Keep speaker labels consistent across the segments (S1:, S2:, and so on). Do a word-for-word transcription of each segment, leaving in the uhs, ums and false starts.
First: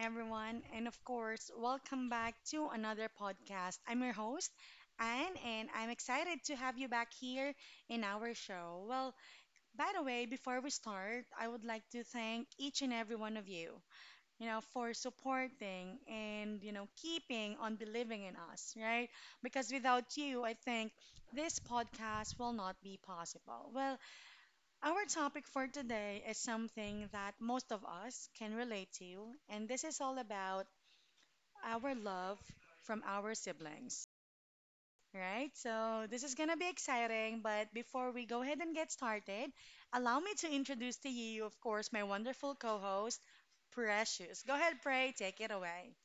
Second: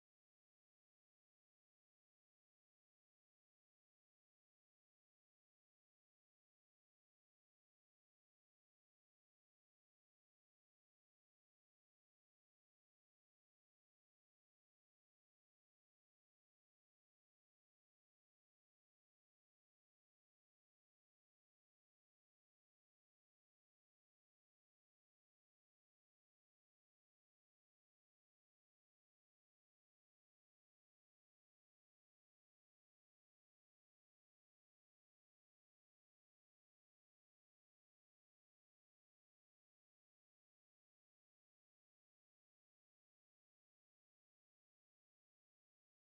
S1: everyone. And of course, welcome back to another podcast. I'm your host, Anne, and I'm excited to have you back here in our show. Well, by the way, before we start, I would like to thank each and every one of you, you know, for supporting and, you know, keeping on believing in us, right? Because without you, I think this podcast will not be possible. Well, our topic for today is something that most of us can relate to, and this is all about our love from our siblings, right? So, this is gonna be exciting, but before we go ahead and get started, allow me to introduce to you, of course, my wonderful co host, Precious. Go ahead, Pray, take it away.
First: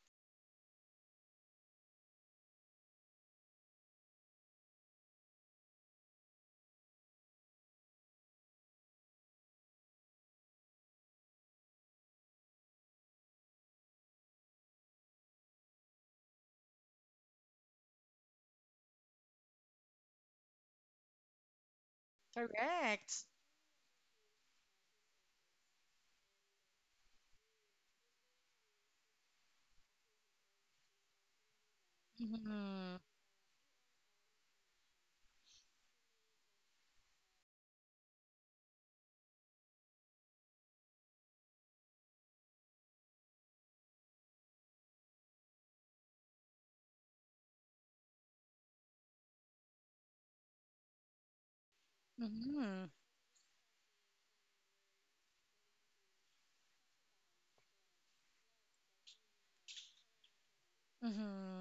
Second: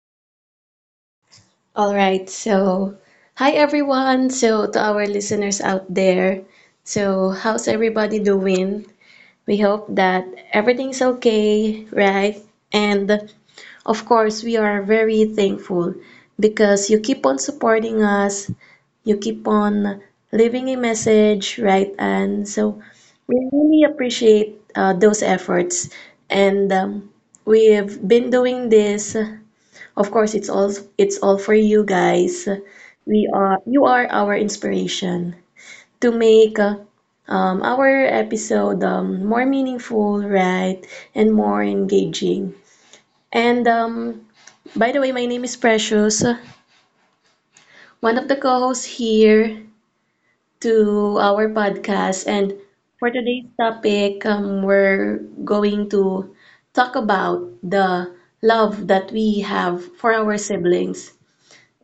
S2: All right. So, hi everyone. So, to our listeners out there, so how's everybody doing? We hope that everything's okay, right? And of course, we are very thankful because you keep on supporting us, you keep on leaving a message, right? And so, we
S1: Correct.
S2: really appreciate uh, those efforts. And um, We've been doing this of course, it's all it's all for you guys. We
S1: Mm-hmm.
S2: are You are our inspiration to make uh, um, our episode um, more meaningful, right, and more engaging. And um, By the way, my name is Precious, one of the co-hosts here to our podcast. And
S1: Mm-hmm.
S2: for today's topic, um, we're going to talk about the love that we have for our siblings.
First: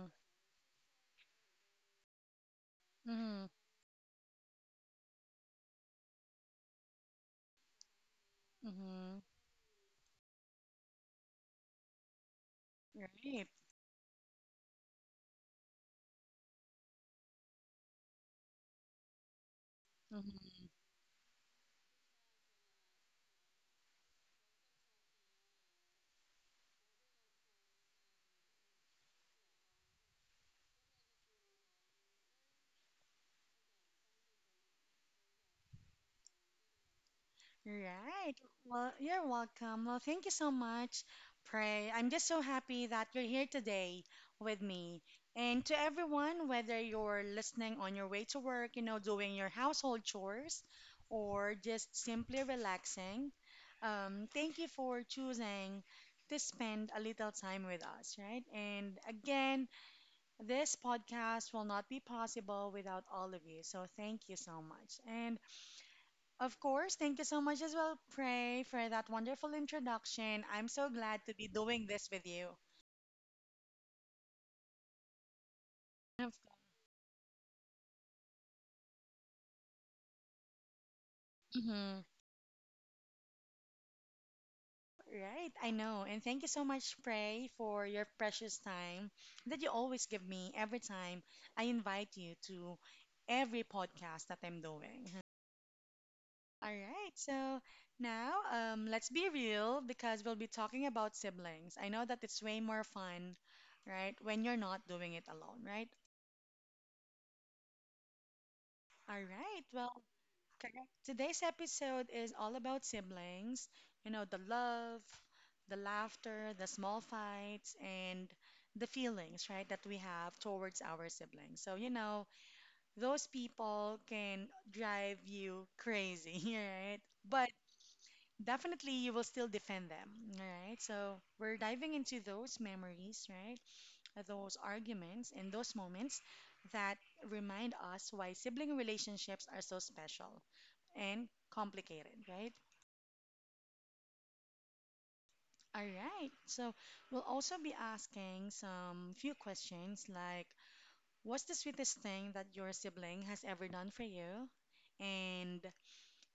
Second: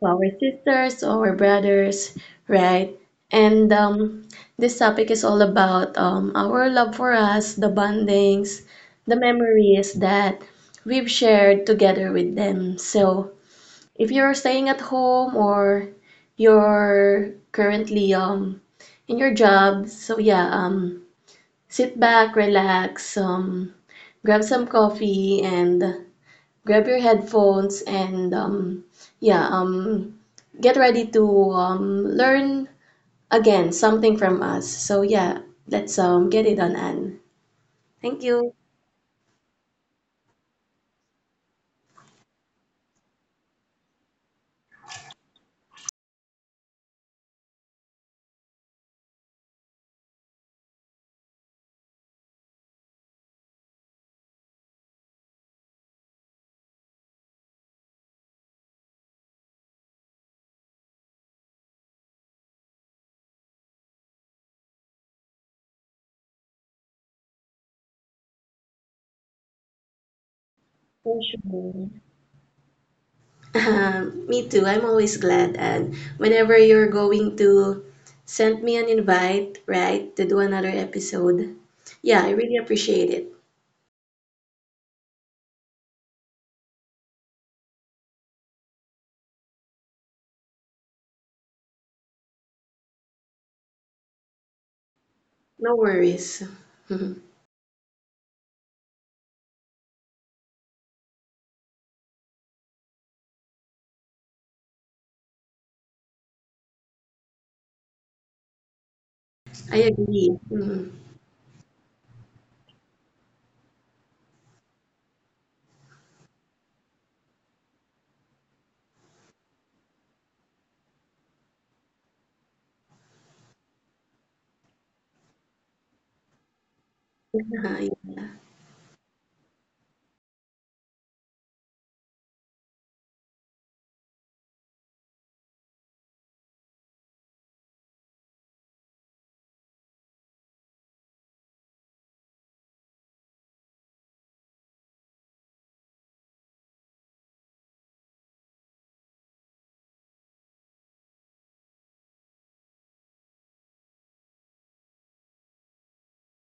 S2: To our sisters, to our brothers, right?
S1: Mm-hmm.
S2: And um, This topic is all about um, our love for us, the bondings, the
S1: Mm-hmm.
S2: memories that we've shared together with them. So
S1: Right.
S2: if you're staying at home or you're currently um, in your job, so yeah, um, sit back, relax, um, grab some coffee, and grab your headphones and um, yeah, um, get ready to um, learn again something from us. So yeah, let's um, get it done, Anne. Thank
S1: Right.
S2: you.
S1: Well, you're welcome. Well, thank you so much, Pray. I'm just so happy that you're here today with me. And to everyone, whether you're listening on your way to work, you know, doing your household chores, or just simply relaxing, um, thank you for choosing to spend a little time with us, right? And again, this podcast will not be possible without all of you. So thank you so much. And of course, thank you so much as well, Pray, for that wonderful introduction. I'm so glad to be doing this with you.
S2: Um, me too. I'm always glad. And whenever you're going to send me an invite, right, to do another episode,
S1: Mm-hmm.
S2: yeah, I really appreciate it.
S1: Right, I know. And thank you so much, Pray, for your precious time that you always give me every time I invite you to every podcast that I'm doing. Huh?
S2: No worries.
S1: All
S2: I
S1: right, so now um, let's be real because we'll be talking about siblings. I know that it's way more fun, right, when you're not doing it alone, right? All right, well,
S2: agree. Mhm.
S1: correct. Today's episode is all about siblings, you know, the love, the laughter, the small fights, and the feelings, right, that we have towards our siblings. So, you know, those people can drive you crazy, right? But
S2: Yeah.
S1: definitely you will still defend them, all right? So, we're diving into those memories, right? Those arguments and those moments that remind us why sibling relationships are so special and complicated, right? All right. So we'll also be asking some few questions like what's the sweetest thing that your sibling has ever done for you? And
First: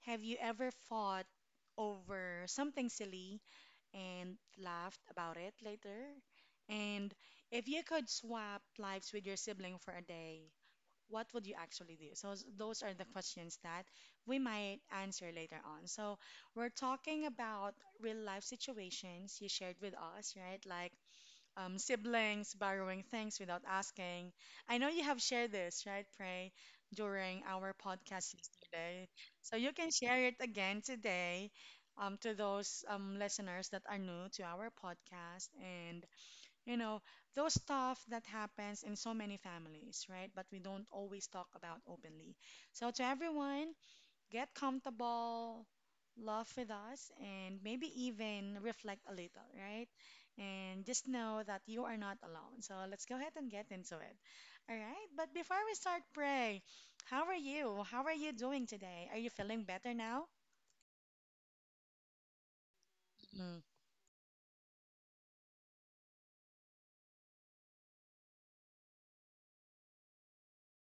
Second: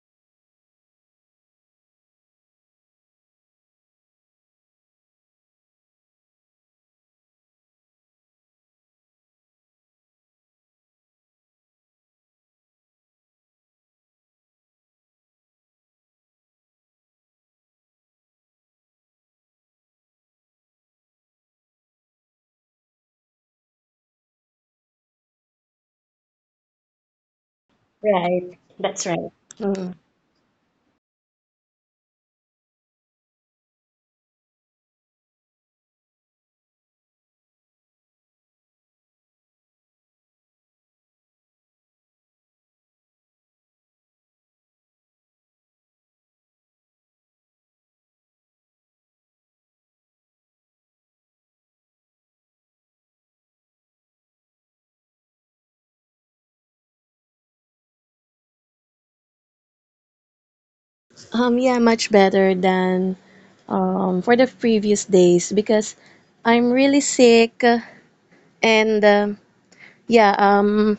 S1: have you ever fought over something silly and laughed about it later? And if you could swap lives with your sibling for a day, what would you actually do? So s- those are the questions that we might answer later on. So we're talking about real life situations you shared with us, right? Like um, siblings borrowing things without asking. I know you have shared this, right, Pray, during our podcast
S2: Right. That's
S1: yesterday.
S2: right.
S1: So you can
S2: Mm.
S1: share it again today um, to those um, listeners that are new to our podcast and you know, those stuff that happens in so many families, right? But we don't always talk about openly. So to everyone, get comfortable, laugh with us, and maybe even reflect a little, right? And just know that you are not alone. So let's go ahead and get into it. All right? But before we start, Pray, how are you? How are you doing today? Are you feeling better now?
S2: Um, yeah, much better than
S1: Mm.
S2: um, for the previous days because I'm really sick and um yeah, um,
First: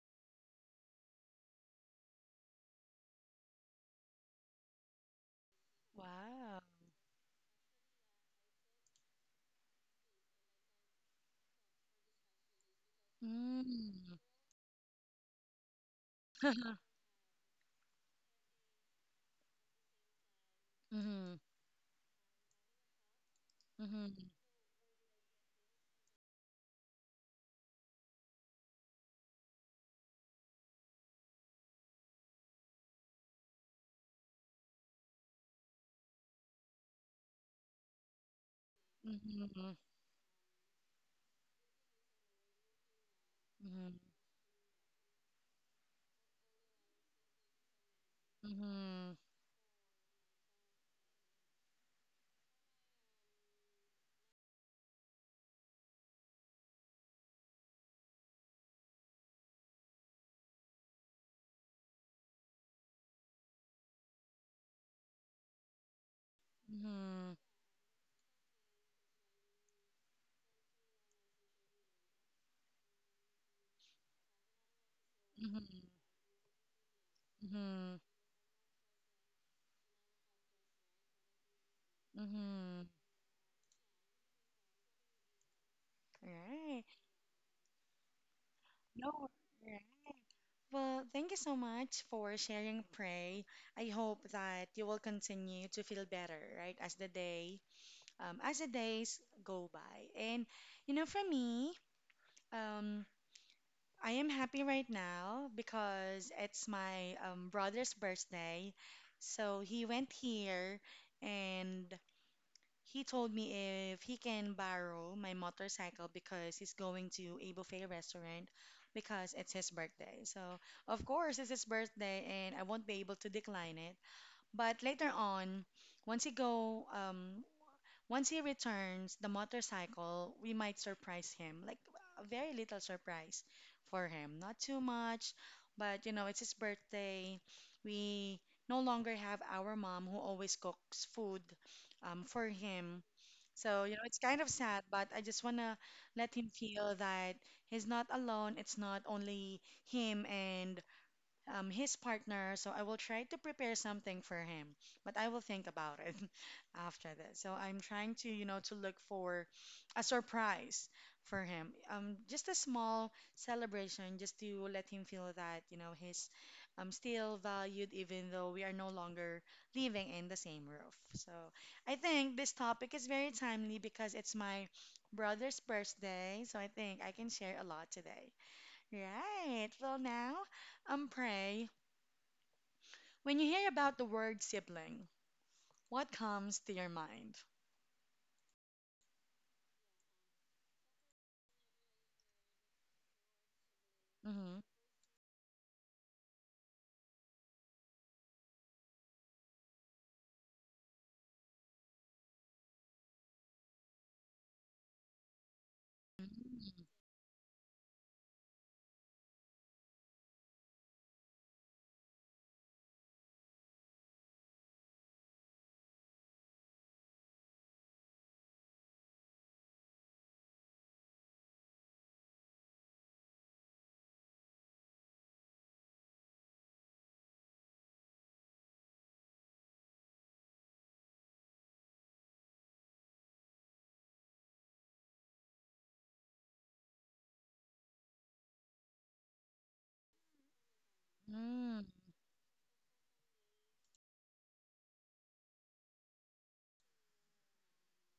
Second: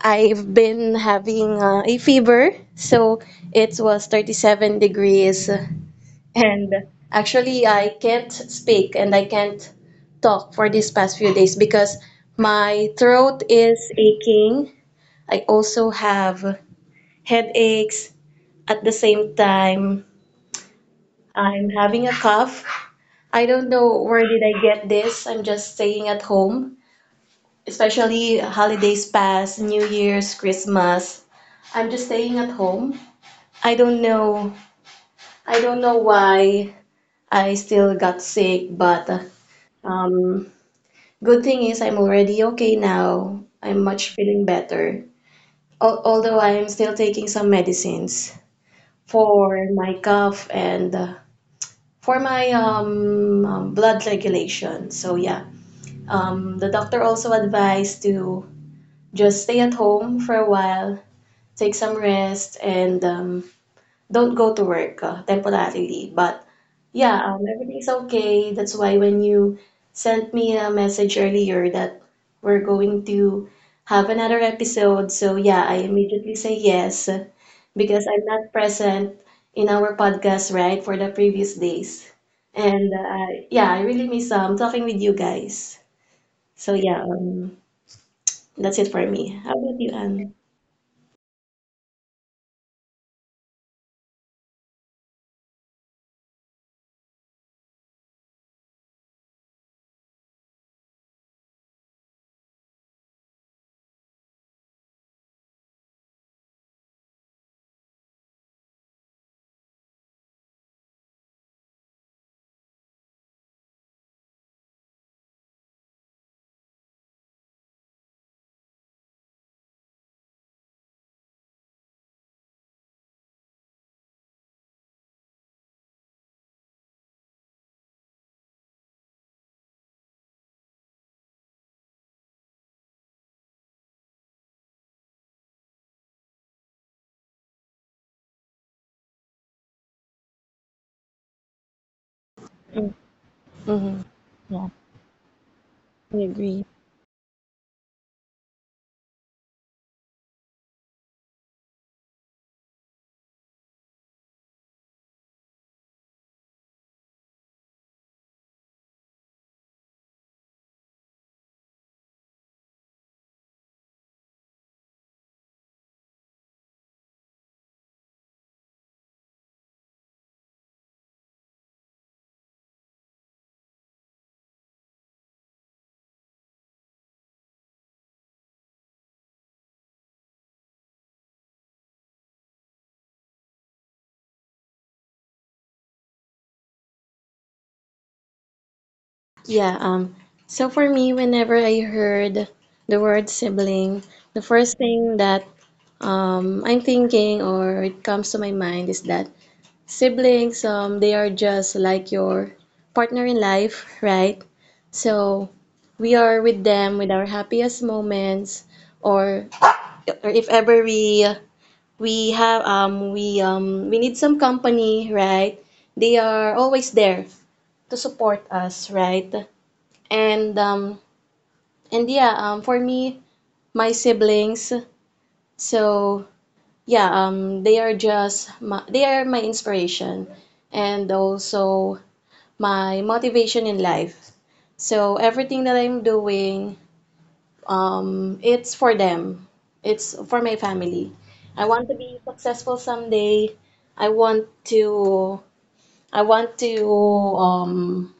S2: I've been having uh, a fever. So it was thirty-seven degrees
S1: Wow.
S2: and actually I can't speak and I can't talk for these past few days because my throat is
S1: Mm.
S2: aching. I also have headaches. At the same time,
S1: Mm-hmm.
S2: I'm having a cough. I don't
S1: Mm-hmm.
S2: know where did I get this. I'm just staying at home, especially holidays past, New Year's, Christmas. I'm just staying at home. I don't know. I don't know why I still got sick, but uh,
S1: Mm-hmm.
S2: um, good thing is I'm already okay now.
S1: Mhm.
S2: I'm much feeling better. Al although I'm still taking some medicines
S1: Mhm.
S2: for my cough and uh, for my um, um, blood regulation. So yeah. Um, the doctor also advised to just stay at home for a while, take some rest, and um, don't go to work uh, temporarily. But
S1: Mhm.
S2: yeah, um, everything's okay. That's why when you sent me a message earlier that we're going to have another episode, so yeah,
S1: Mhm.
S2: I immediately say yes
S1: Mhm.
S2: because I'm not present in our podcast, right, for the previous days.
S1: Mhm.
S2: And uh, Yeah, I really miss um, talking with you guys. So
S1: Right.
S2: yeah, um, that's it for
S1: No.
S2: me. How about
S1: Right.
S2: you, Anne?
S1: Well, thank you so much for sharing, Pray. I hope that you will continue to feel better, right, as the day, um, as the days go by. And you know, for me, um, I am happy right now because it's my um, brother's birthday, so he went here and he told me if he can borrow my motorcycle because he's going to a buffet restaurant because it's his birthday. So, of course, it's his birthday and I won't be able to decline it. But later on, once he go, um, once he returns the motorcycle, we might surprise him, like a very little surprise for him. Not too much, but you know, it's his birthday. We no longer have our mom who always cooks food um, for him, so, you know,
S2: Mm-hmm.
S1: it's kind of sad, but I just want to
S2: I
S1: let him
S2: agree.
S1: feel that he's not alone. It's not only him and um, his partner, so I will try to prepare something for him. But I will think about it after that. So I'm trying to, you know, to look for a surprise for him. Um, just a small celebration, just to let him feel that, you know, he's um, still valued, even though we are no longer living in the same roof. So I think this topic is very timely because it's my brother's birthday. So I think I can share a lot today. Right. Well, now. Um, pray. When you hear about the word sibling, what comes to your mind?
S2: Yeah, um, so for me, whenever I heard the word sibling, the
S1: Mm-hmm.
S2: first thing that um, I'm thinking or it comes to my mind is that siblings, um, they are just like your partner in life, right? So we are with them with our happiest moments, or, or if ever we we have um we um we need some company, right? They are always there to support us, right? And um and yeah, um for me, my siblings, so yeah, um they are just my, they are my inspiration and also my motivation in life. So everything that I'm doing, Um, it's for them. It's for my family. I want
S1: Mm-hmm.
S2: to be successful someday. I want to I want to um,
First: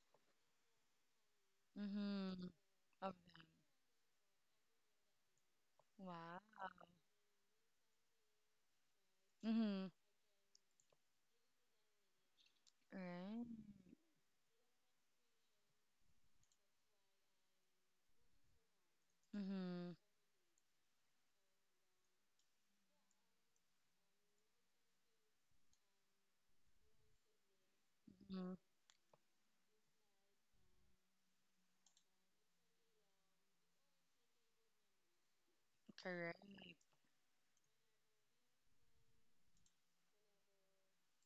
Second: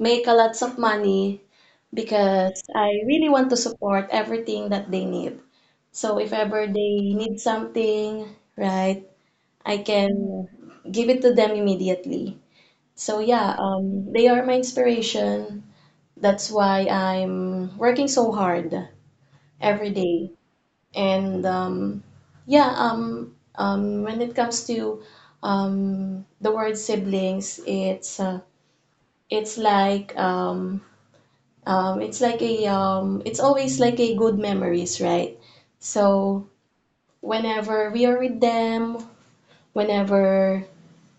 S2: make a lots of money
S1: Mm-hmm.
S2: because I
S1: Of.
S2: really want to support everything that they need. So if
S1: Wow.
S2: ever they need something, right, I
S1: Mm-hmm.
S2: can give it to them immediately. So
S1: Right.
S2: yeah, um, they are my inspiration. That's why I'm working so hard
S1: Mm-hmm.
S2: every day. And um, Yeah, um, um, when it comes to um, the word siblings, it's uh,
S1: Mm-hmm.
S2: it's like um, um, it's like a um, it's always like a good memories, right? So
S1: Correct.
S2: whenever we are with them, whenever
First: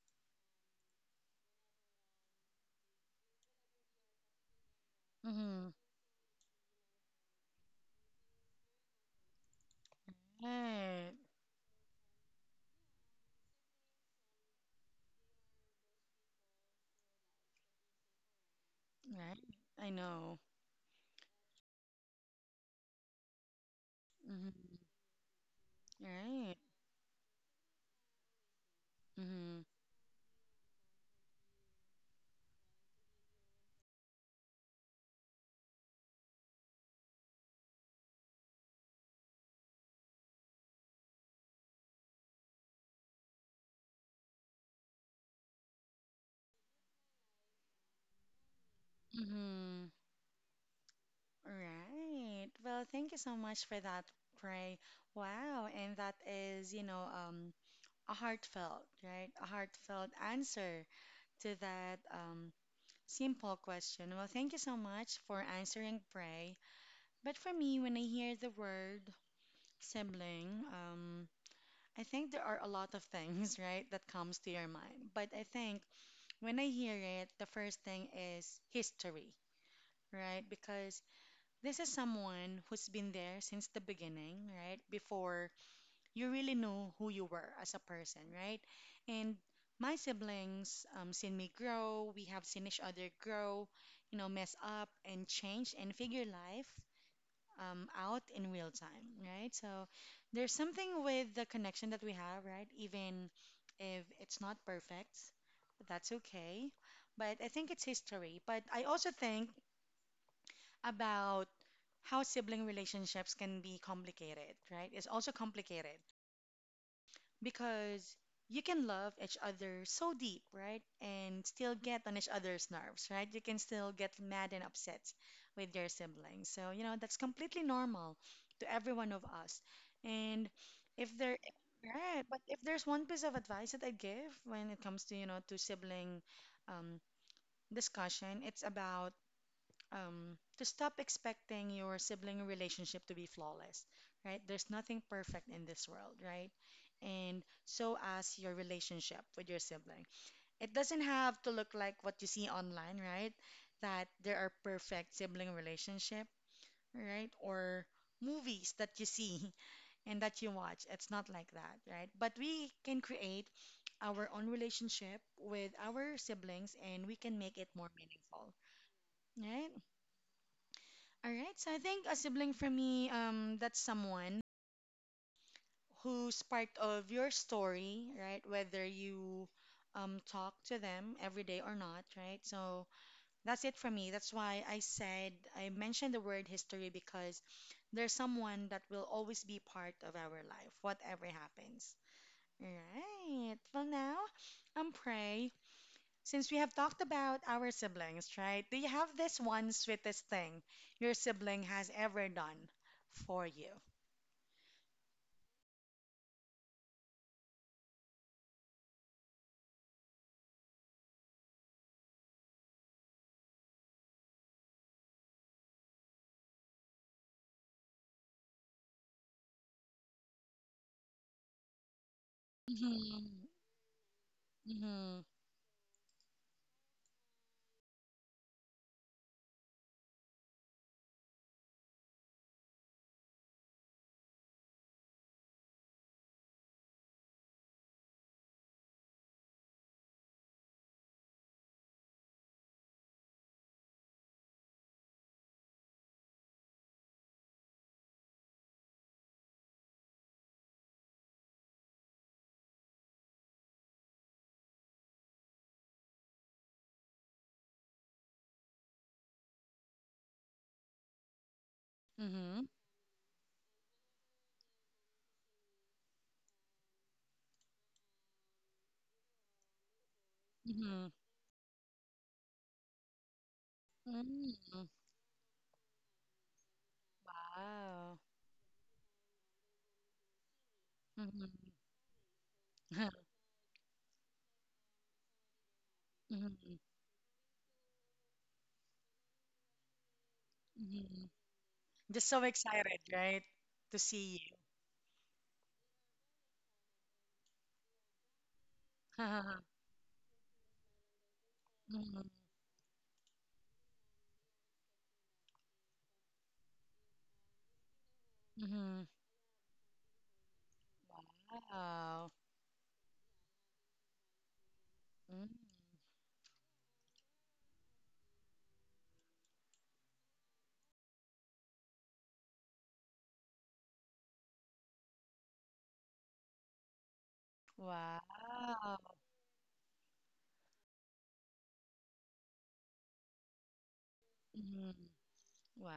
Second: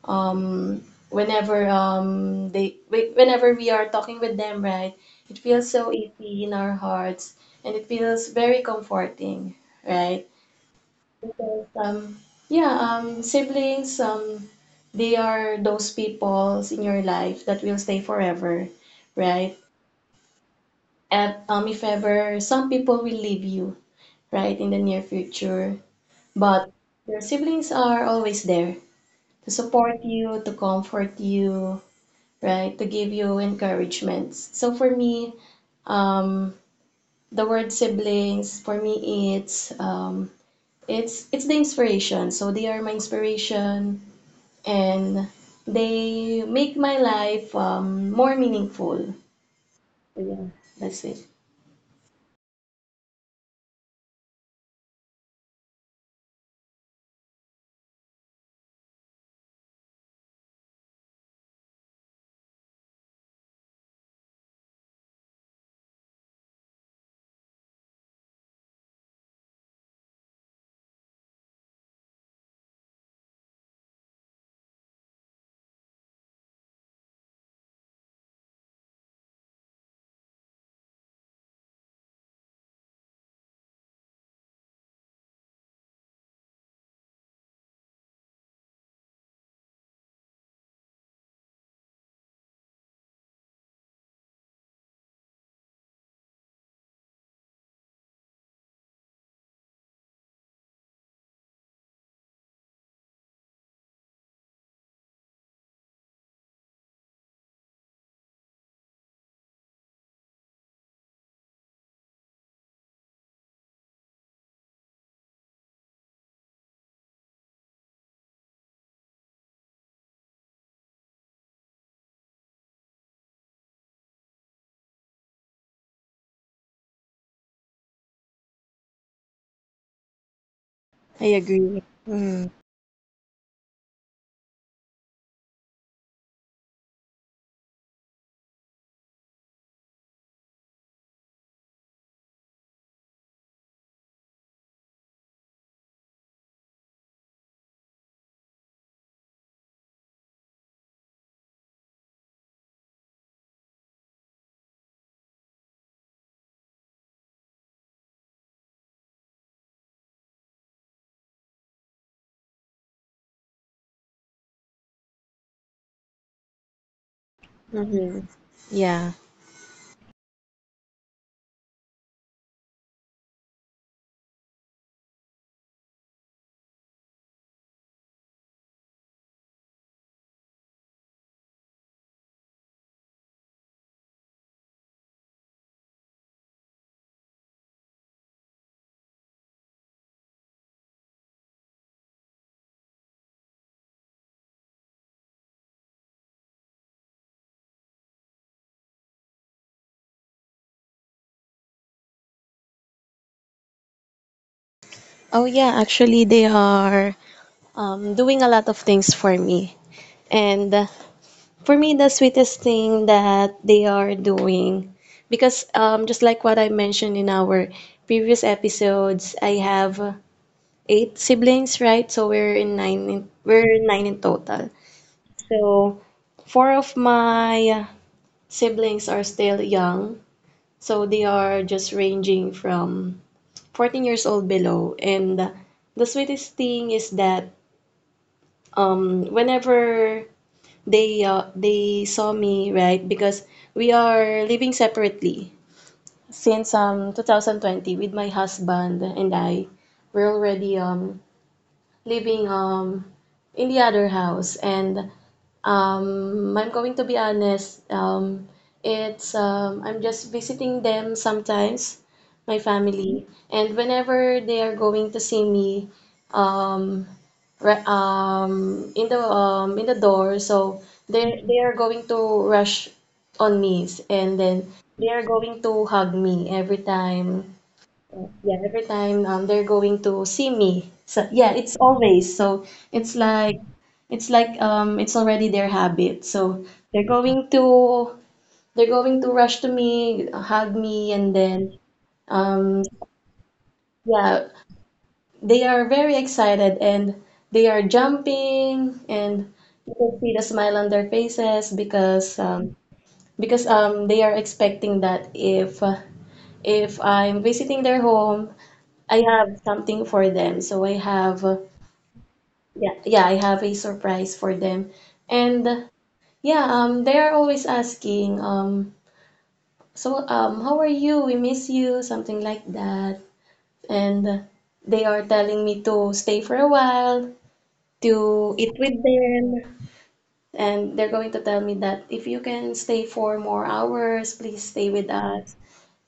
S2: um, whenever um, they whe- whenever we are talking with them, right? It feels
S1: Mm-hmm.
S2: so easy in our hearts, and it feels very comforting, right?
S1: Right.
S2: Because, um, yeah, um, siblings, um, they are those people in your life that will stay forever, right?
S1: Right. I know.
S2: And, um, if ever some people will leave you, right, in the
S1: Mm-hmm.
S2: near future,
S1: Right.
S2: but your siblings are always there to
S1: Mm-hmm.
S2: support you, to comfort you, right, to give you encouragements. So for me, um, the word siblings, for me, it's um, it's it's the inspiration. So they are my inspiration and they make my life um, more meaningful.
S1: Mm-hmm.
S2: That's it.
S1: Right. Well, thank you so much for that, Pray. Wow. And that is, you know, um, a heartfelt, right? A heartfelt answer to that um, simple question. Well, thank you so much for answering, Pray. But for me, when I hear the word sibling, um, I think there are a lot of things, right, that comes to your mind. But I think when I hear it, the first thing is history, right? Because this is someone who's been there since the beginning, right? Before you really know who you were as a person, right? And my siblings um, seen me grow. We have seen each other grow, you know, mess up and change and figure life um, out in real time, right? So there's something with the connection that we have, right? Even if it's not perfect, that's okay. But I think it's history. But I also think about how sibling relationships can be complicated, right? It's also complicated because you can love each other so deep, right? And still get on each other's nerves, right? You can still get mad and upset with your siblings. So, you know, that's completely normal to every one of us. And if there, right, but if there's one piece of advice that I give when it comes to, you know, to sibling um, discussion, it's about um, to stop expecting your sibling relationship to be flawless, right? There's nothing perfect in this world, right? And so as your relationship with your sibling. It doesn't have to look like what you see online, right? That there are perfect sibling relationship, right? Or movies that you see and that you watch. It's not like that, right? But we can create our own relationship with our siblings and we can make it more
S2: Mm-hmm.
S1: meaningful,
S2: Yeah.
S1: right? All right. So I think a sibling for me, um, that's someone who's part of your story, right? Whether you um, talk to them every day or not, right? So that's it for me. That's why I said I mentioned the word history because there's someone that will always be part of our life, whatever happens. All right. Well, now, I'm Prey, since we have talked about our siblings, right? Do you have this one sweetest thing your sibling has ever done for you?
S2: Oh, yeah. Actually, they are um, doing a lot of things for me. And uh, For me, the sweetest thing that they are doing, because um, just like what I mentioned in our previous episodes, I have eight siblings, right? So we're in nine. In,
S1: Mm-hmm.
S2: we're nine in total.
S1: Mm-hmm.
S2: So four of my siblings are still young. So they are just ranging from fourteen years old below. And the sweetest thing is that um, whenever they uh, they saw me, right? Because we are living separately since um two thousand twenty with my husband and I. We're already um living um in the other house. And Um, I'm going to be honest. Um, it's um, I'm just visiting them sometimes, my
S1: Mm-hmm.
S2: family, and whenever they are going to see me, um, re- um, in the um, in the door, so
S1: Mm-hmm.
S2: they they are going to rush on me, and then
S1: Mm-hmm.
S2: they are going to hug me every time,
S1: Wow.
S2: yeah, every time um, they're going to see me. So yeah, it's
S1: Mm-hmm.
S2: always. So it's like, it's like um it's already their habit. So
S1: Mm-hmm.
S2: they're going to they're going to rush to me, hug me,
S1: Mm-hmm.
S2: and then
S1: Just so
S2: um
S1: excited, right? To see
S2: yeah, they are very excited and they are jumping
S1: you.
S2: and you can see the smile on their faces
S1: Mm-hmm.
S2: because um because um they are expecting that if uh, if I'm visiting their home,
S1: Mm-hmm.
S2: I have something for them. So I have uh,
S1: Wow.
S2: yeah, yeah, I have a surprise for them.
S1: Mm.
S2: And uh, Yeah, um they are always asking um so um how are you? We miss you, something like that. And uh, They are telling me to stay for a while,
S1: Wow.
S2: to eat with them. And they're going to tell me that if you can stay for more hours, please stay with
S1: Mm-hmm.
S2: us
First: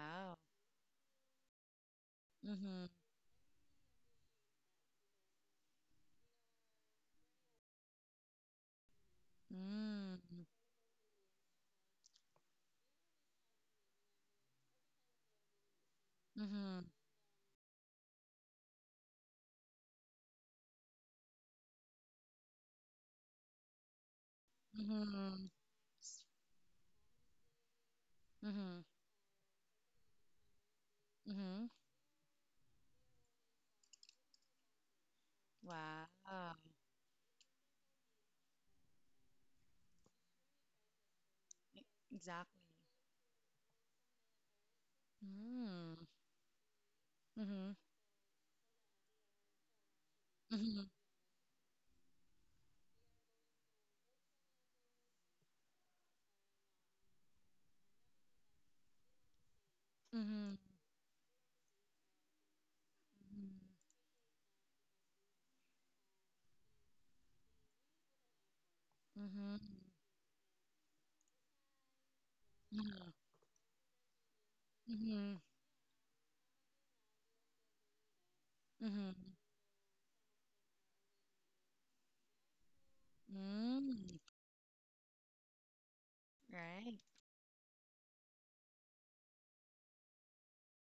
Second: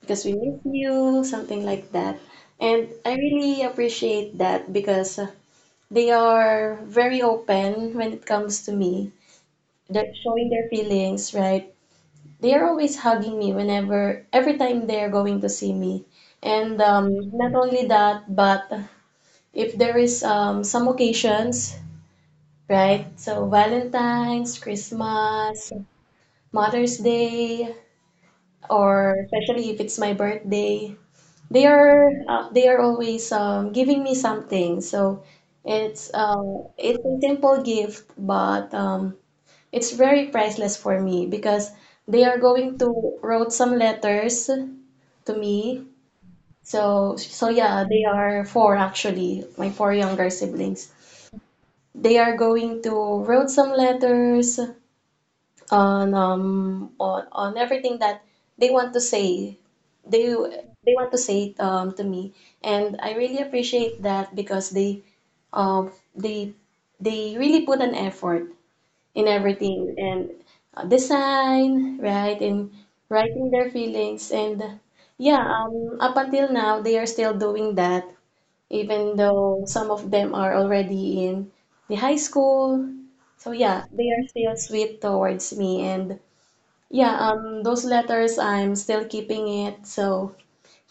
S2: because we miss you, something like that.
S1: Mm-hmm.
S2: And I really appreciate that because uh, they are very open when it comes to me. They're showing their feelings, right? They are always hugging me whenever, every time they're going to see me.
S1: Mm-hmm.
S2: And um, Not only that, but if there is um, some occasions, right? So Valentine's,
S1: Mm-hmm.
S2: Christmas, Mother's Day,
S1: Mm-hmm.
S2: or especially if it's my birthday,
S1: Mm-hmm.
S2: they are uh, they are always um, giving me something. So it's
S1: Wow.
S2: uh, it's a simple gift, but um, it's very priceless for me because
S1: E-
S2: they are
S1: Exactly.
S2: going to wrote some letters to
S1: Mm.
S2: me. So so
S1: Mm-hmm.
S2: yeah, they are four actually, my four younger
S1: Mm-hmm.
S2: siblings. They are going to wrote some letters on um on, on everything that they want to say. They
S1: Mm-hmm.
S2: they want to say it, um to me, and I really appreciate that because they um they they really put an effort in
S1: Mm-hmm.
S2: everything and uh, design, right? And
S1: Mm-hmm.
S2: writing their feelings. And
S1: Mm-hmm.
S2: yeah, um, up until now, they are still doing that,
S1: Mm-hmm.
S2: even though some of them are already in the high school. So yeah, they
S1: Mm.
S2: are still sweet towards me. And
S1: Right.
S2: yeah, um, those letters, I'm still keeping it. So,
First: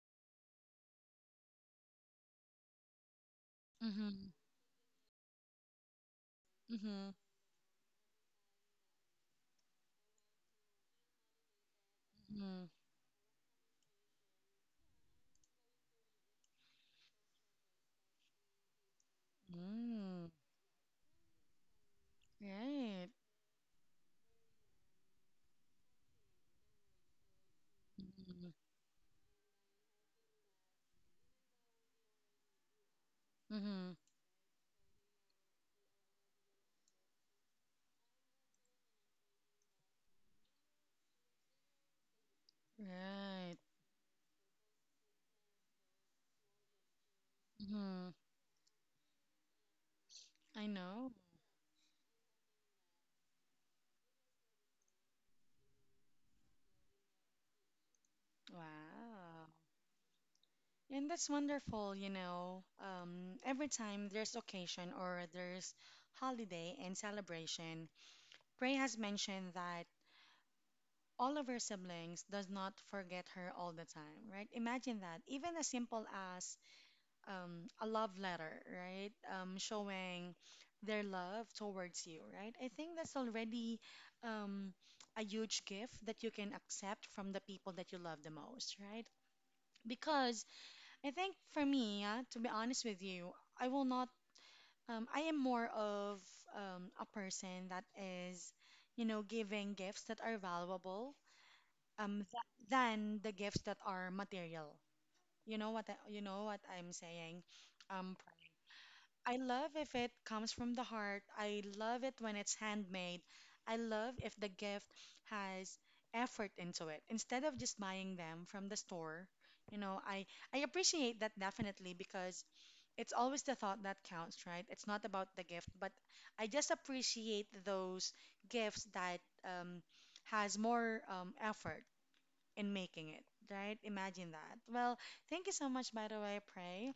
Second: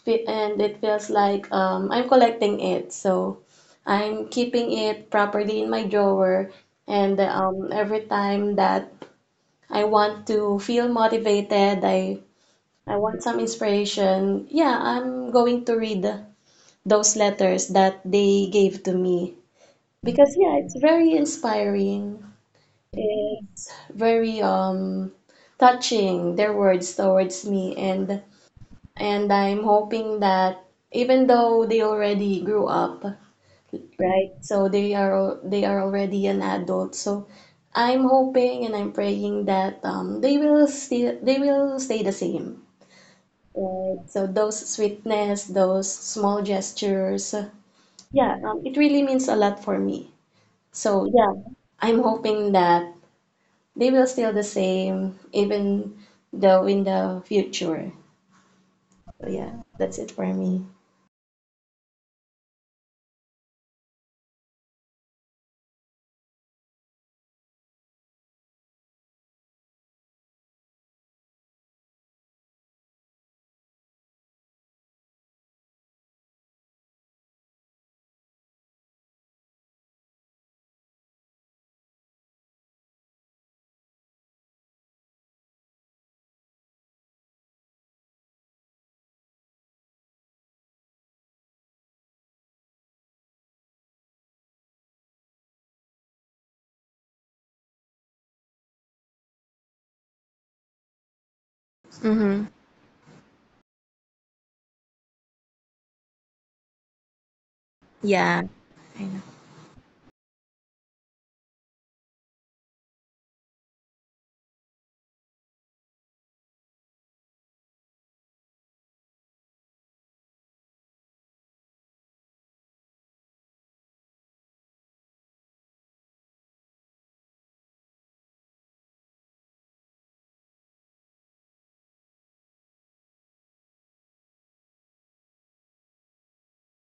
S2: fe- and it feels like um, I'm collecting it. So, I'm
S1: Mm-hmm.
S2: keeping it properly in my drawer.
S1: Mm-hmm.
S2: And um, Every time that I want to feel motivated. I
S1: Mm-hmm.
S2: I want some inspiration. Yeah, I'm going to read those letters that they gave to me
S1: Mm.
S2: because yeah, it's very inspiring.
S1: Right.
S2: It's very um touching their words towards me and
S1: Mm-hmm.
S2: and I'm hoping that even though they already grew up,
S1: Mm-hmm.
S2: right? So they are al- they are already an adult. So I'm hoping and I'm praying that um, they will still they will stay the same.
S1: Right.
S2: Right. So those sweetness, those small gestures, uh,
S1: Mm-hmm.
S2: yeah, um, it really means a lot for me.
S1: I
S2: So
S1: know.
S2: yeah, I'm hoping that they will still the same, even though in the future. So
S1: Wow.
S2: yeah, that's it for me.
S1: And that's wonderful, you know. Um, every time there's occasion or there's holiday and celebration, Ray has mentioned that all of her siblings does not forget her all the time, right? Imagine that. Even as simple as um, a love letter, right? Um, showing their love towards you, right? I think that's already um, a huge gift that you can accept from the people that you love the most, right? Because I think for me, yeah, to be honest with you, I will not. Um, I am more of um, a person that is you know, giving gifts that are valuable um
S2: Mm-hmm.
S1: th- than the gifts that are material. You know what I, you know what I'm saying? Um,
S2: Yeah, I know.
S1: I love if it comes from the heart. I love it when it's handmade. I love if the gift has effort into it instead of just buying them from the store. You know, I I appreciate that definitely because it's always the thought that counts, right? It's not about the gift, but I just appreciate those gifts that um has more um effort in making it, right? Imagine that. Well, thank you so much, by the way, Pray,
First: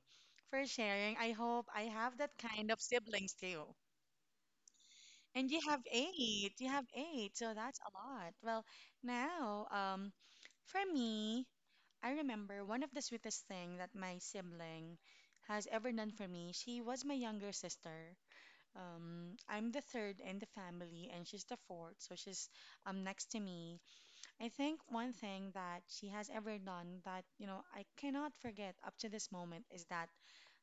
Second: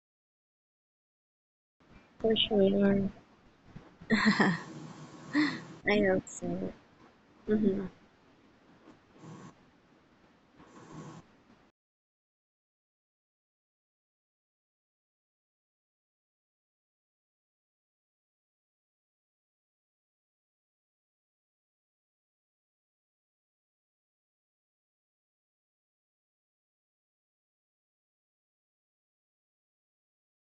S1: for sharing. I hope I have that
S2: For
S1: kind of
S2: sure.
S1: siblings too. And you have
S2: I know.
S1: eight. You have eight, so that's
S2: Mm-hmm.
S1: a lot. Well, now, um, for me, I remember one of the sweetest thing that my sibling has ever done for me. She was my younger sister. Um, I'm the third in the family, and she's the fourth, so she's um next to me. I think one thing that she has ever done that, you know, I cannot forget up to this moment is that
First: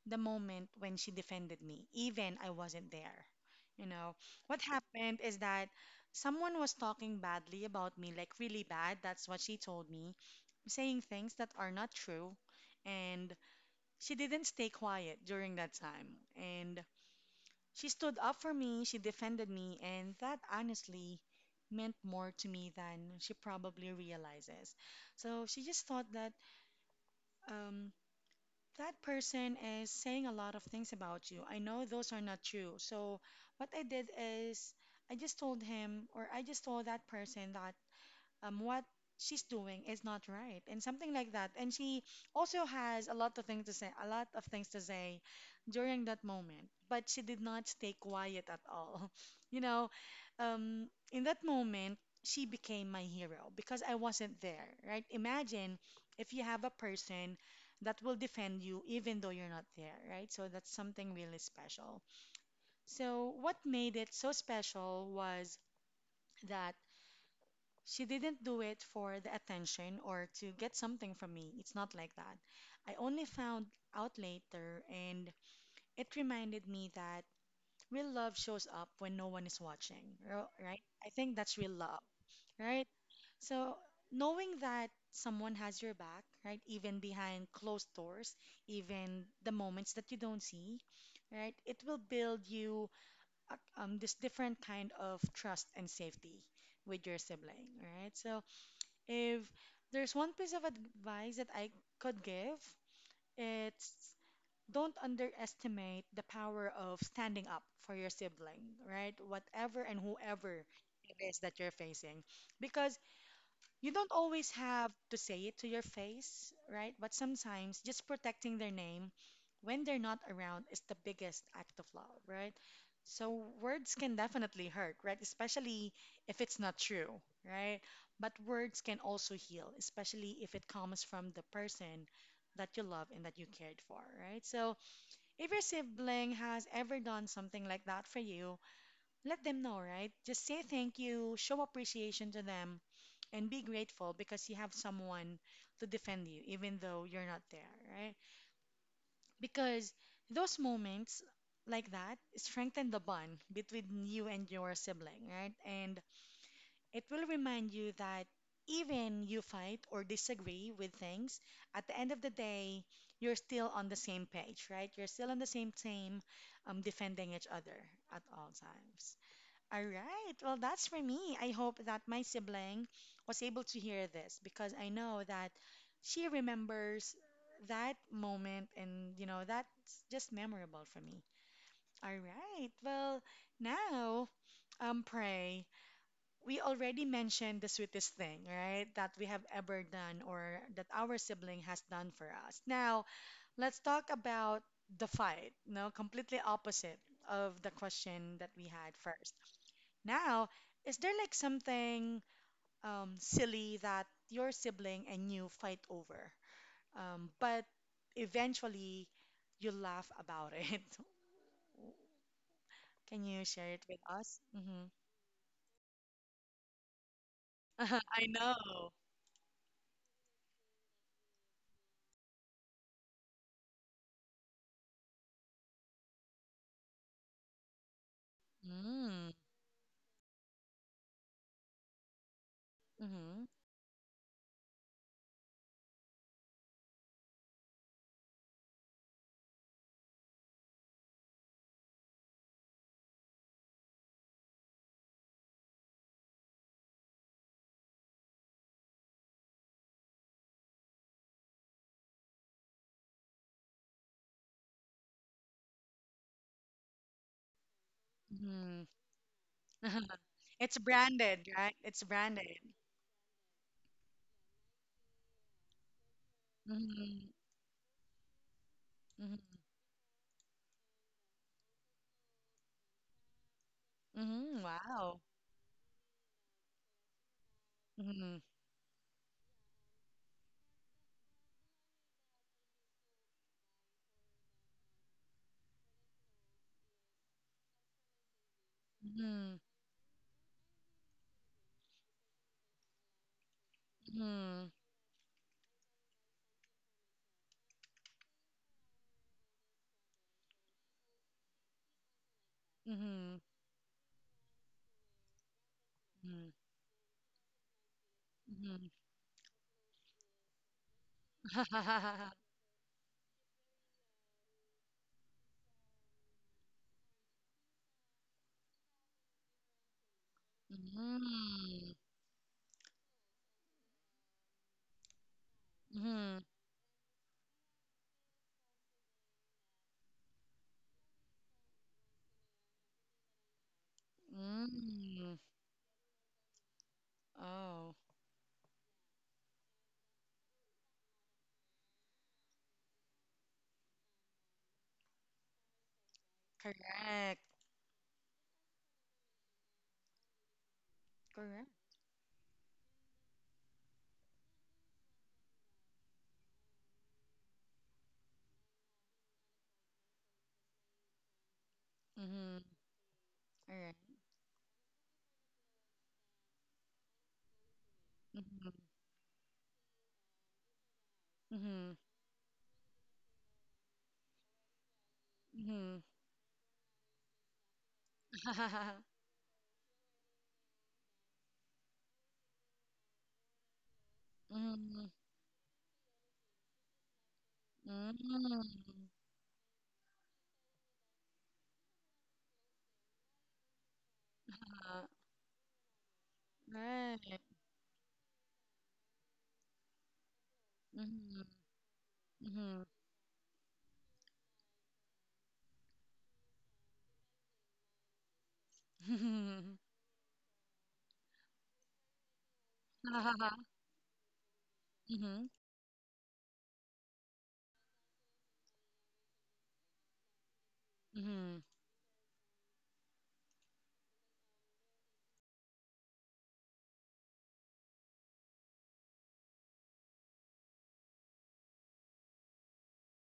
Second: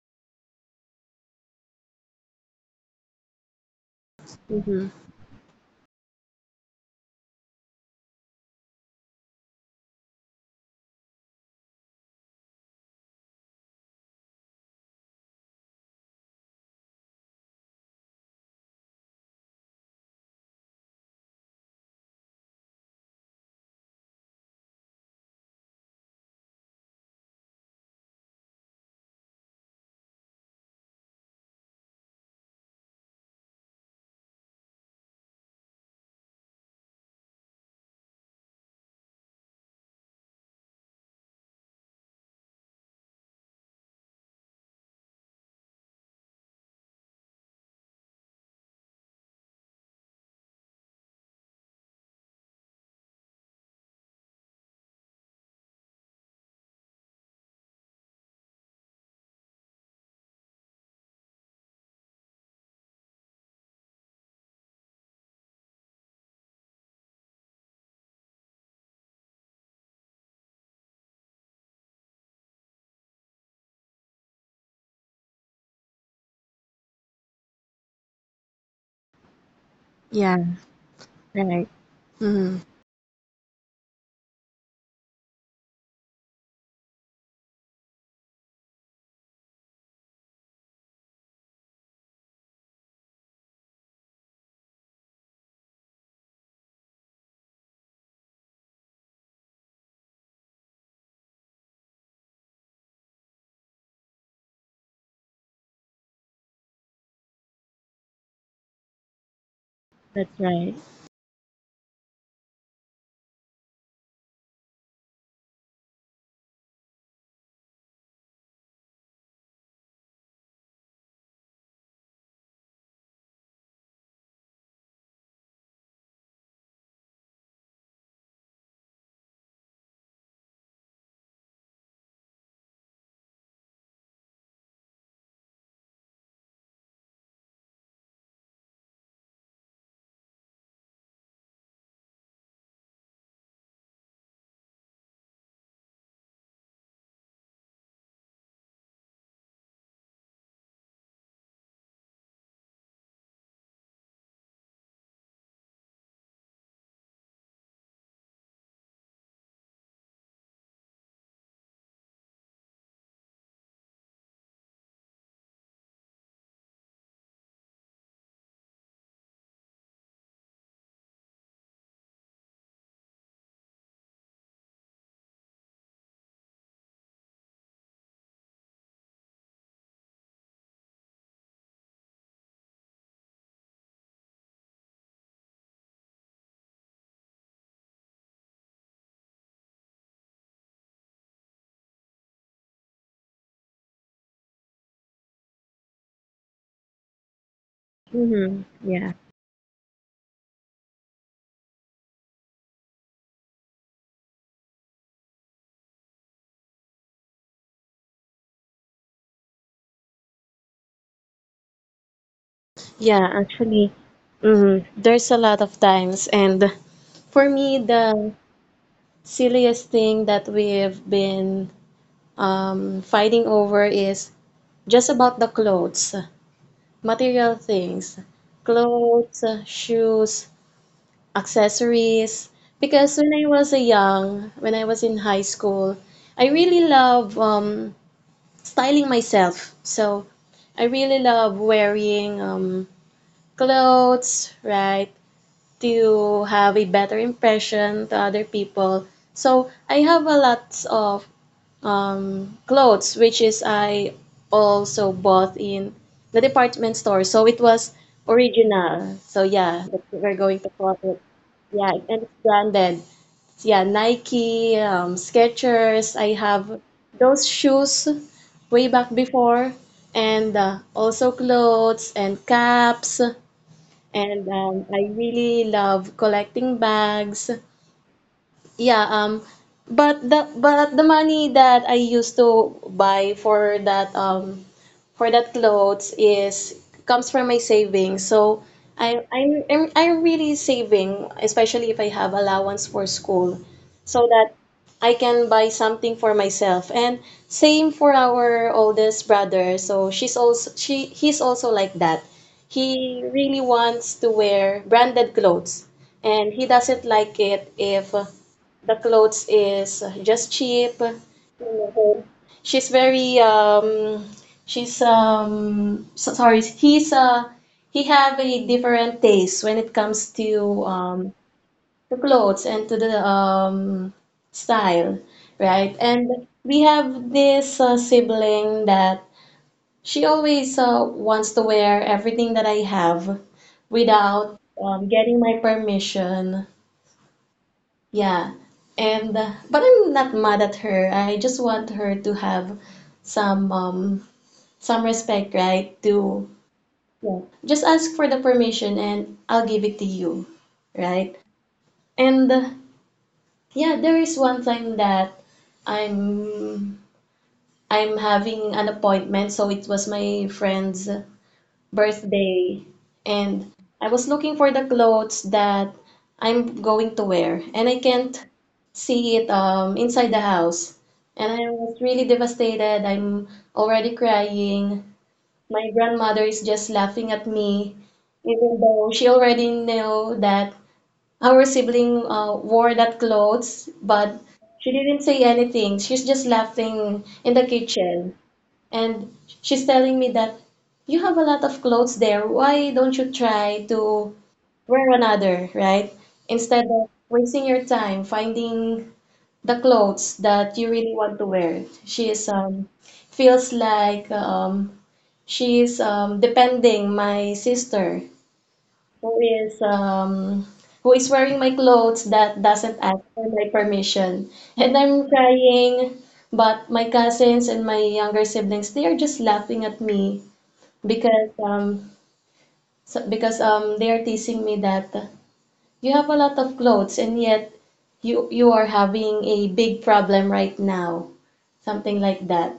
S1: the moment when she defended me, even I wasn't there. You know, what
S2: Mm-hmm.
S1: happened is that someone was talking badly about me, like really bad. That's what she told me, saying things that are not true. And she didn't stay quiet during that time. And she stood up for me, she defended me, and that honestly meant more to me than she probably realizes. So she just thought that um, that person is saying a lot of things about you. I know those are not true. So what I did is I just told him, or I just told that person that um, what she's doing is not right and something like that. And she also has a lot of things to say, a lot of things to say during that moment, but she did not stay quiet at all. You know, um, in that moment, she became my hero because I wasn't there, right? Imagine if you have a person that will defend you even though you're not there, right? So that's something really special. So, what made it so special was that she didn't do it for the attention or to get something from me. It's not like that. I only found out later, and it reminded me that real love shows up when no one is watching, ro-
S2: Yeah,
S1: right? I think that's real
S2: right.
S1: love,
S2: Mm-hmm.
S1: right? So knowing that someone has your back, right, even behind closed doors, even the moments that you don't see, right, it will build you uh, um, this different kind of trust and safety with your sibling, right? So if there's one piece of advice that I could give, it's don't underestimate the power of standing up for your sibling, right? Whatever and whoever
S2: That's right.
S1: it is that you're facing. Because you don't always have to say it to your face, right? But sometimes just protecting their name when they're not around is the biggest act of love, right? So words can definitely hurt, right? Especially if it's not true, right? But words can also heal, especially if it comes from the person that you love and that you cared for, right? So if your sibling has ever done something like that for you, let them know, right? Just say thank you, show appreciation to them, and be grateful because you have someone to defend you, even though you're not there, right? Because those moments like that strengthen the bond between you and your sibling, right? And it will remind you that even you fight or disagree with things, at the end of the day, you're still on the same page, right? You're still on the same team, um, defending each other at all times. All right. Well, that's for me. I hope that my sibling was able to hear this because I know that she remembers that moment and, you know, that's just memorable for me. All right. Well, now, um, pray. We already mentioned the sweetest thing, right, that we have ever done or that our sibling has done for us. Now, let's talk about the fight, no, completely opposite of the question that we had
S2: Hmm.
S1: first.
S2: Yeah.
S1: Now, is there like something um, silly that your sibling and you fight over, um, but eventually you laugh about it? Can you
S2: Yeah,
S1: share it with
S2: actually,
S1: us? Hmm
S2: hmm, there's a lot of times. And for me,
S1: I
S2: the
S1: know.
S2: silliest thing that we've been um, fighting over is just about the clothes, material things,
S1: Mm,
S2: clothes, shoes, accessories.
S1: hmm
S2: Because when I was a young, when I was in high school, I really love um, styling myself. So I really love wearing um, clothes, right? To have a better impression to other people. So I have a lot of um, clothes, which is I also bought in the department store. So it was
S1: hmm
S2: original. So yeah, that's what we're
S1: It's
S2: going to call
S1: branded,
S2: it.
S1: right? It's
S2: Yeah,
S1: branded.
S2: and it's branded. So, yeah, Nike, um, Skechers. I have
S1: Mm-hmm.
S2: those shoes way
S1: hmm
S2: back before, and uh, also clothes and caps.
S1: hmm
S2: And
S1: Wow.
S2: um, I really love collecting bags.
S1: hmm
S2: Yeah, um, but the but the money that I used to buy for that um for that clothes is comes from my savings. So
S1: hmm
S2: I I'm, I'm I'm really saving, especially if I have allowance for school, so
S1: hmm
S2: that I can buy something for myself. And same for our oldest brother. So she's also she he's also like that.
S1: hmm
S2: He really wants to wear branded clothes,
S1: hmm
S2: and he doesn't like it if
S1: hmm
S2: the clothes is just cheap. She's very um She's um so, sorry, he's uh he have a different taste when it comes to um
S1: hmm
S2: the clothes and to the um style,
S1: Mm-hmm.
S2: right? And we have this uh, sibling that she always uh, wants to wear everything that I have without
S1: Mm.
S2: um, getting my permission.
S1: Oh,
S2: Yeah. And uh, but I'm not mad at her. I just want her to have some um some respect, right? To
S1: correct.
S2: just ask for the permission and I'll give it to you,
S1: Correct.
S2: right? And uh, yeah, there is one time that I'm I'm having an appointment, so it was my friend's
S1: Mm-hmm.
S2: birthday,
S1: All right.
S2: and I was looking for the clothes that I'm going to wear, and I
S1: Mm-hmm.
S2: can't see it um inside the house,
S1: Mm-hmm.
S2: and I was really devastated. I'm already crying,
S1: Mm-hmm.
S2: my grandmother is just laughing at me, even though she already knew that our sibling uh, wore that clothes, but
S1: Mm-hmm.
S2: she didn't say anything. She's just laughing in the
S1: Mm-hmm.
S2: kitchen, and she's telling me that you have a lot of clothes there. Why don't you try to wear another, right? Instead
S1: Right.
S2: of wasting your time finding the clothes that you
S1: Mm-hmm.
S2: really want to wear. She
S1: Mm-hmm.
S2: is um feels like um she is um, depending my sister, who is um, who is wearing my clothes that doesn't ask
S1: Mm-hmm.
S2: for my permission, and I'm crying. But my cousins and my younger siblings, they are just laughing at me
S1: Mm-hmm.
S2: because um, so, because um, they are teasing me that you have a lot of clothes and yet you you are having a big problem right now, something like that.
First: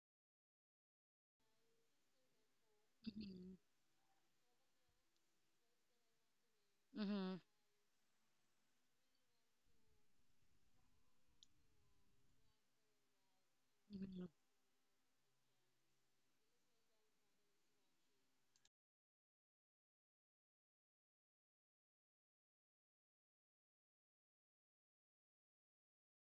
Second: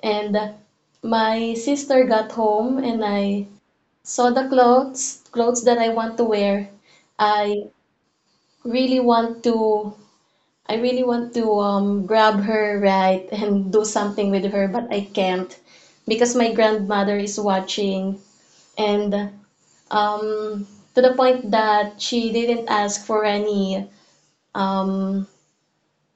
S2: And my sister got home and I So the clothes, clothes that I want to wear,
S1: Mm-hmm.
S2: I really want to, I really want to um, grab her right and do
S1: Mm-hmm.
S2: something with her, but I can't because my grandmother is watching, and um, to the point that she didn't ask for any um,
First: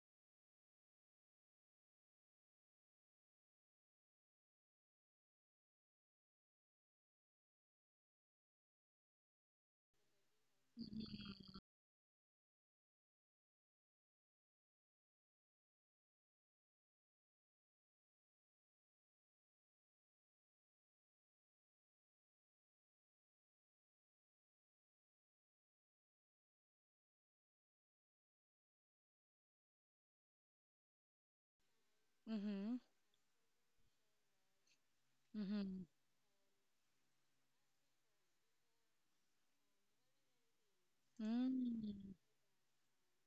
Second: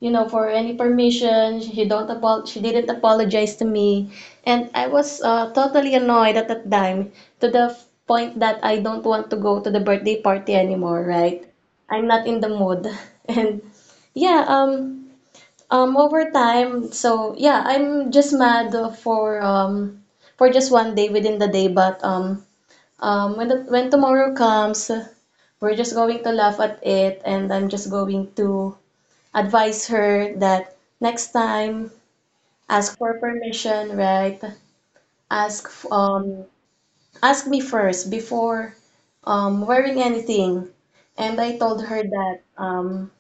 S2: you know, for any permission. She don't apol she didn't apologize to me, and I was uh, totally annoyed at that time to the f- point that I don't want to go to the birthday party anymore, right? I'm not in the mood. And yeah, um um over time, so yeah, I'm just mad for um for just one day within the day, but um um when the, when tomorrow comes, we're just going to laugh at it and I'm just going to advise her that next time
S1: Mm-hmm.
S2: ask for permission, right? Ask
S1: Mm-hmm.
S2: um ask me first before um wearing anything. And I told her that um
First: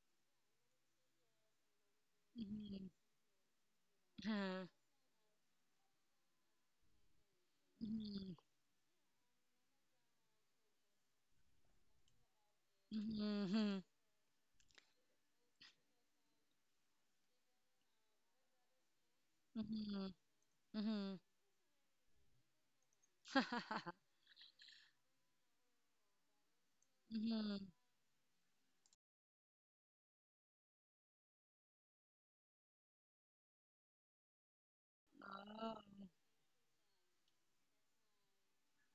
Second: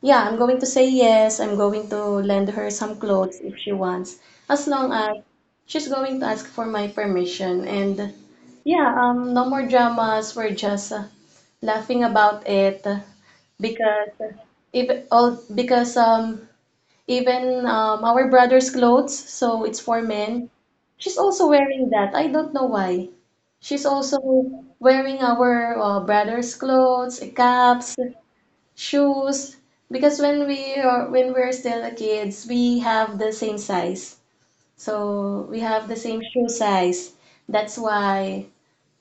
S2: yeah, I'm going to say yes. I'm going to lend her
S1: Mm-hmm.
S2: some clothes if she wants, as
S1: hmm
S2: long as she's going to ask for my permission. And
S1: hmm
S2: yeah, um no more dramas. We're just uh, laughing about it
S1: Mm-hmm.
S2: because if all because um even um, our brother's clothes, so it's for
S1: hmm
S2: men. She's also wearing that. I don't know why. She's also wearing our uh, brother's clothes,
S1: Mm-hmm.
S2: caps, shoes. Because when we are when we're still kids, we have the same size. So we have the same
S1: Oh.
S2: shoe size. That's why,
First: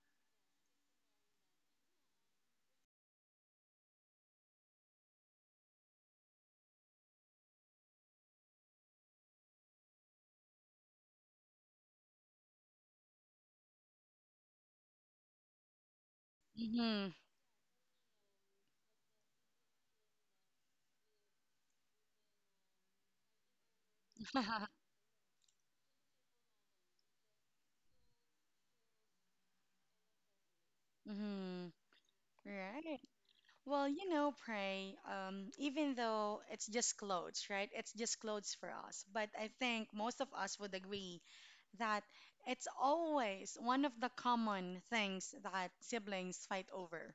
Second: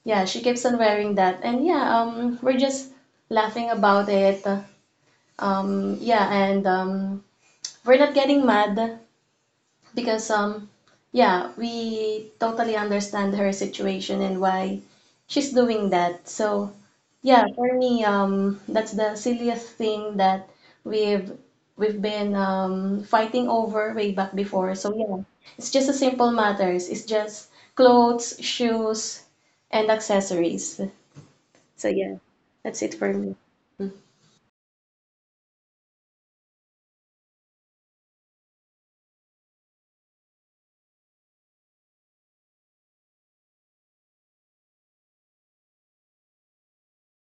S2: yeah, she keeps on wearing that. And yeah, um, we're just laughing about it. Um, yeah, and um, we're not getting mad because um yeah, we totally understand her situation and why she's doing that. So
S1: Mhm.
S2: yeah, for me, um that's the silliest thing that we've we've been um fighting over way back before. So yeah, it's just a simple matters. It's just clothes, shoes, and accessories.
S1: Mhm.
S2: So yeah, that's it
S1: Right.
S2: for me.
S1: Well, you know, pray. Um, even though it's just clothes, right? It's just clothes for us. But I think most of us would agree that it's always one of the common things that siblings fight over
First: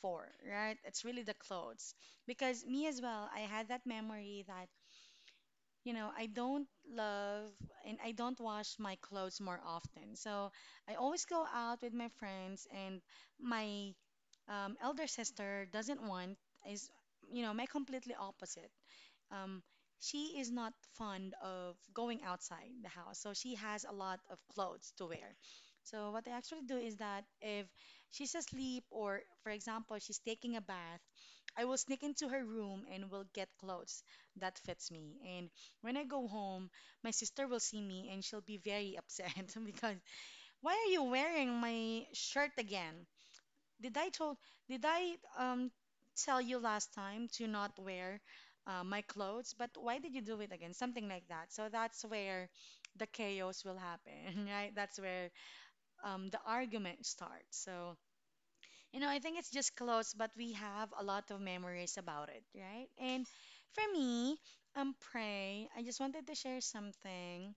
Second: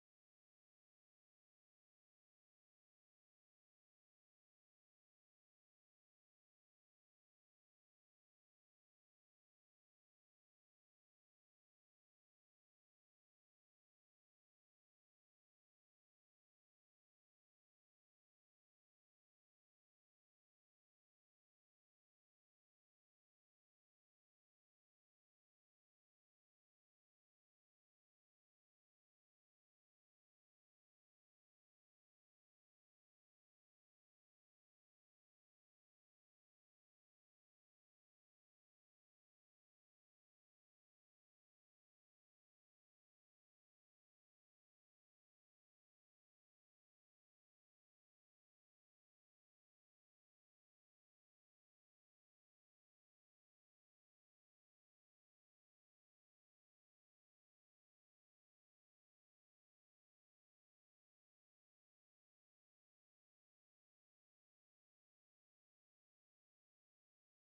S1: for, right? It's really the clothes. Because me as well, I had that memory that you know, I don't love and I don't wash my clothes more often. So I always go out with my friends, and my um, elder sister doesn't want, is, you know, my completely opposite um, she is not fond of going outside the house, so she has a lot of clothes to wear. So what I actually do is that if she's asleep or, for example, she's taking a bath, I will sneak into her room and will get clothes that fits me. And when I go home, my sister will see me and she'll be very upset because why are you wearing my shirt again? Did I told did I um tell you last time to not wear uh, my clothes? But why did you do it again? Something like that. So that's where the chaos will happen, right? That's where um the argument starts. So you know, I think it's just clothes, but we have a lot of memories about it, right? And for me, um, pray. I just wanted to share something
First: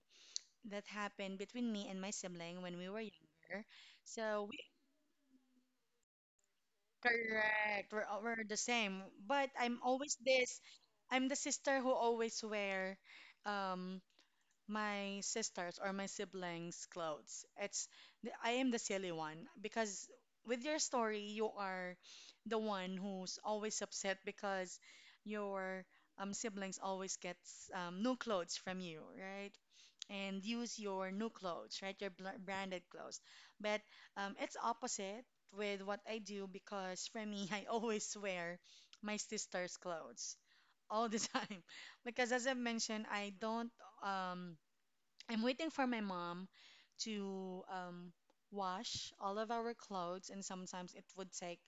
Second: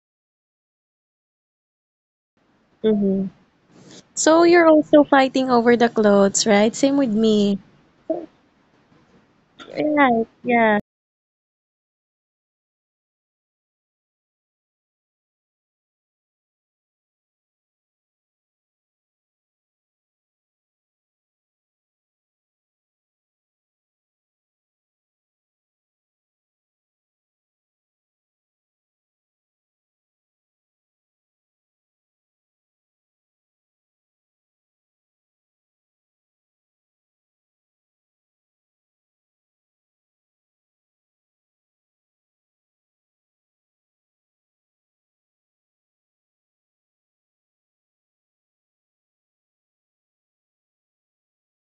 S1: that happened between me and my sibling when we were
S2: Mm-hmm.
S1: younger.
S2: So
S1: So
S2: you're also fighting over the clothes, right? Same with me.
S1: correct. We're all- we're the same. But I'm always
S2: Right,
S1: this.
S2: yeah.
S1: I'm the sister who always wear um my sisters or my siblings' clothes. It's the- I am the silly one because with your story, you are the one who's always upset because your um, siblings always gets um, new clothes from you, right? And use your new clothes, right? Your bl branded clothes. But um, it's opposite with what I do because for me, I always wear my sister's clothes all the time because as I mentioned, I don't um I'm waiting for my mom to um, wash all of our clothes, and sometimes it would take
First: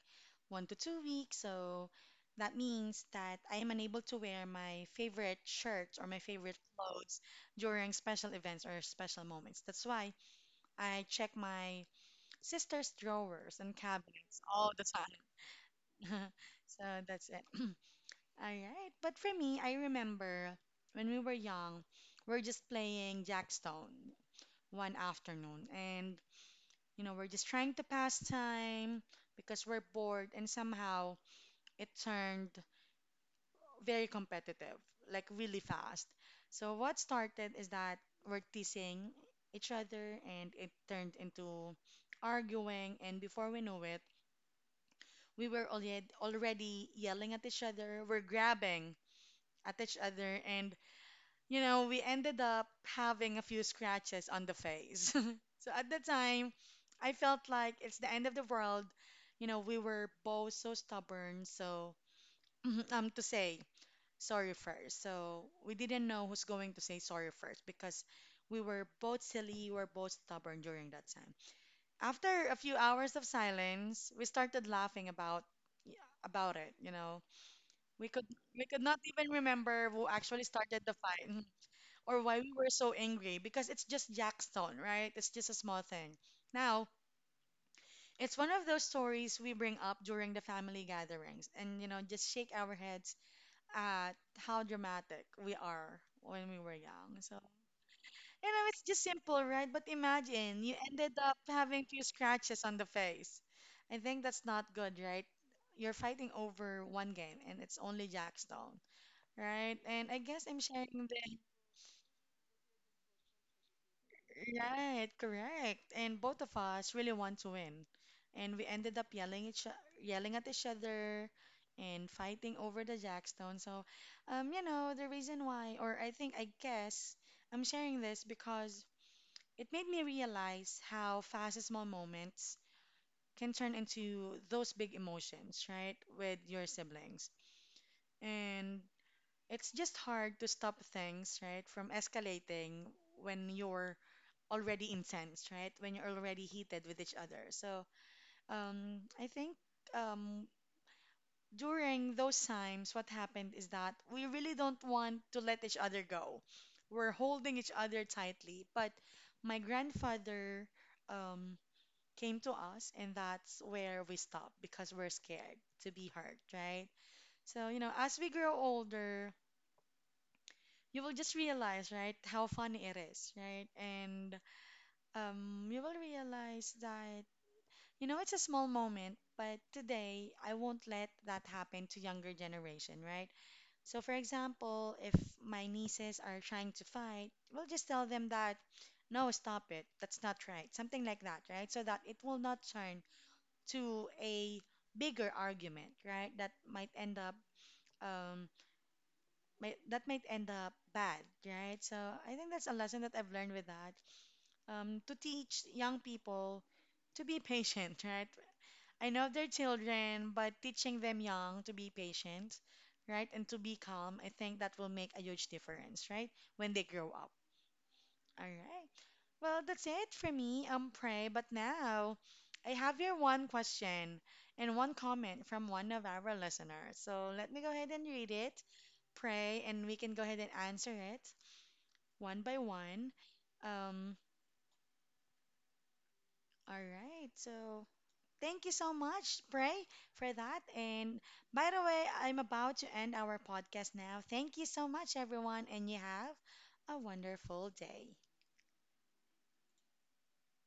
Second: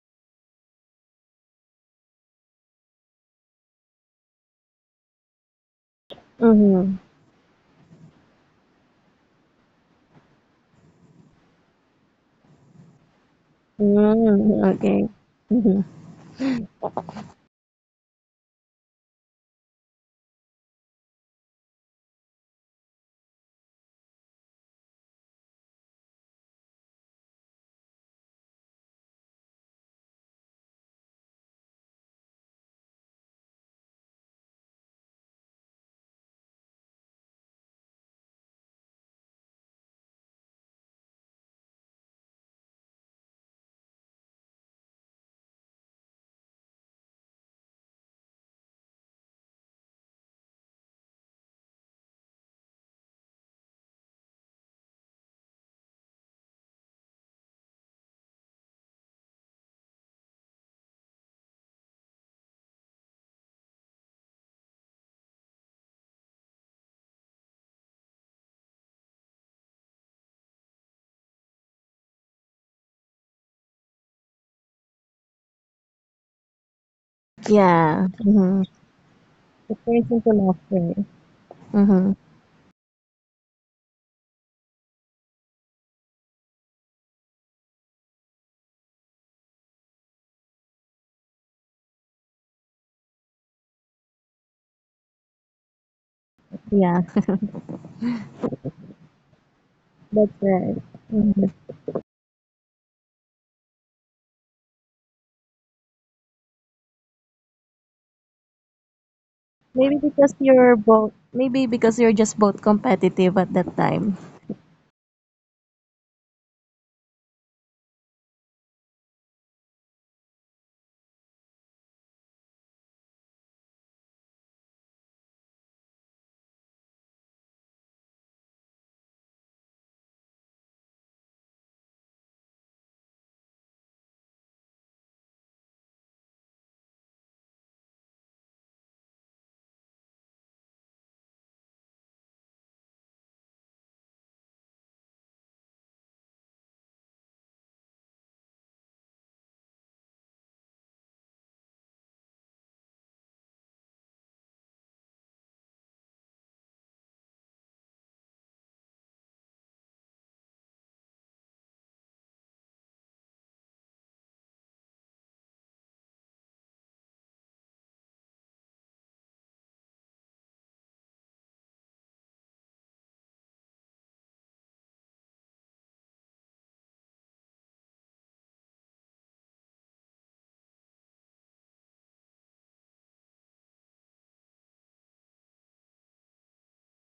S1: one to two weeks. So that means that I am unable to wear my favorite shirts or my favorite
S2: Mm-hmm.
S1: clothes during special events or special moments. That's why I check my sister's drawers and cabinets
S2: Mm,
S1: all the
S2: okay. Hmm.
S1: time. So that's it. All right. But for me, I remember when we were young, we're just playing Jackstone one afternoon. And, you know, we're just trying to pass time because we're bored, and somehow it turned very competitive, like really fast. So, what started is that we're teasing each other, and it turned into arguing. And before we know it, we were already, already yelling at each other, we're grabbing at each other, and you know, we ended up having a few scratches on the face. So at the time, I felt like it's the end of the world. You know, we were both so stubborn, so um to say sorry first. So we didn't know who's going to say sorry first because we were both silly, we were both stubborn during that time. After a few hours of silence, we started laughing about about it, you know. We could
S2: Yeah.
S1: we could not
S2: Mm-hmm.
S1: even remember who actually
S2: There's into
S1: started the fight.
S2: laughter.
S1: Or why we
S2: Mm-hmm.
S1: were so angry because it's just Jackstone, right? It's just a small thing. Now, it's one of those stories we bring up during the family gatherings and, you know, just shake our heads at how dramatic we are when we were young. So,
S2: Yeah,
S1: you know, it's just simple, right? But imagine
S2: that's
S1: you ended
S2: right.
S1: up
S2: Hmm.
S1: having few scratches on the face. I think that's not good, right? You're fighting over one game and it's only Jackstone, right? And I
S2: Maybe
S1: guess I'm
S2: because
S1: sharing
S2: you're
S1: this.
S2: both, maybe because you're just both competitive at that time.
S1: Right, correct. And both of us really want to win. And we ended up yelling each yelling at each other and fighting over the jackstone. So, um, you know, the reason why, or I think I guess I'm sharing this because it made me realize how fast small moments can turn into those big emotions, right, with your siblings. And it's just hard to stop things, right, from escalating when you're already intense, right? When you're already heated with each other. So um, I think um, during those times, what happened is that we really don't want to let each other go. We're holding each other tightly. But my grandfather um, came to us, and that's where we stopped because we're scared to be hurt, right? So, you know, as we grow older, you will just realize, right, how funny it is, right? And um, you will realize that you know, it's a small moment, but today I won't let that happen to younger generation, right? So for example, if my nieces are trying to fight, we'll just tell them that no, stop it. That's not right. Something like that, right? So that it will not turn to a bigger argument, right? That might end up um might, that might end up bad, right? So I think that's a lesson that I've learned with that. Um to teach young people to be patient, right? I know they're children, but teaching them young to be patient, right, and to be calm, I think that will make a huge difference, right, when they grow up. All right. Well, that's it for me. Um, pray. But now, I have here one question and one comment from one of our listeners. So let me go ahead and read it, pray, and we can go ahead and answer it one by one. Um, all right. So thank you so much, Pray, for that. And by the way, I'm about to end our podcast now. Thank you so much, everyone, and you have a wonderful day.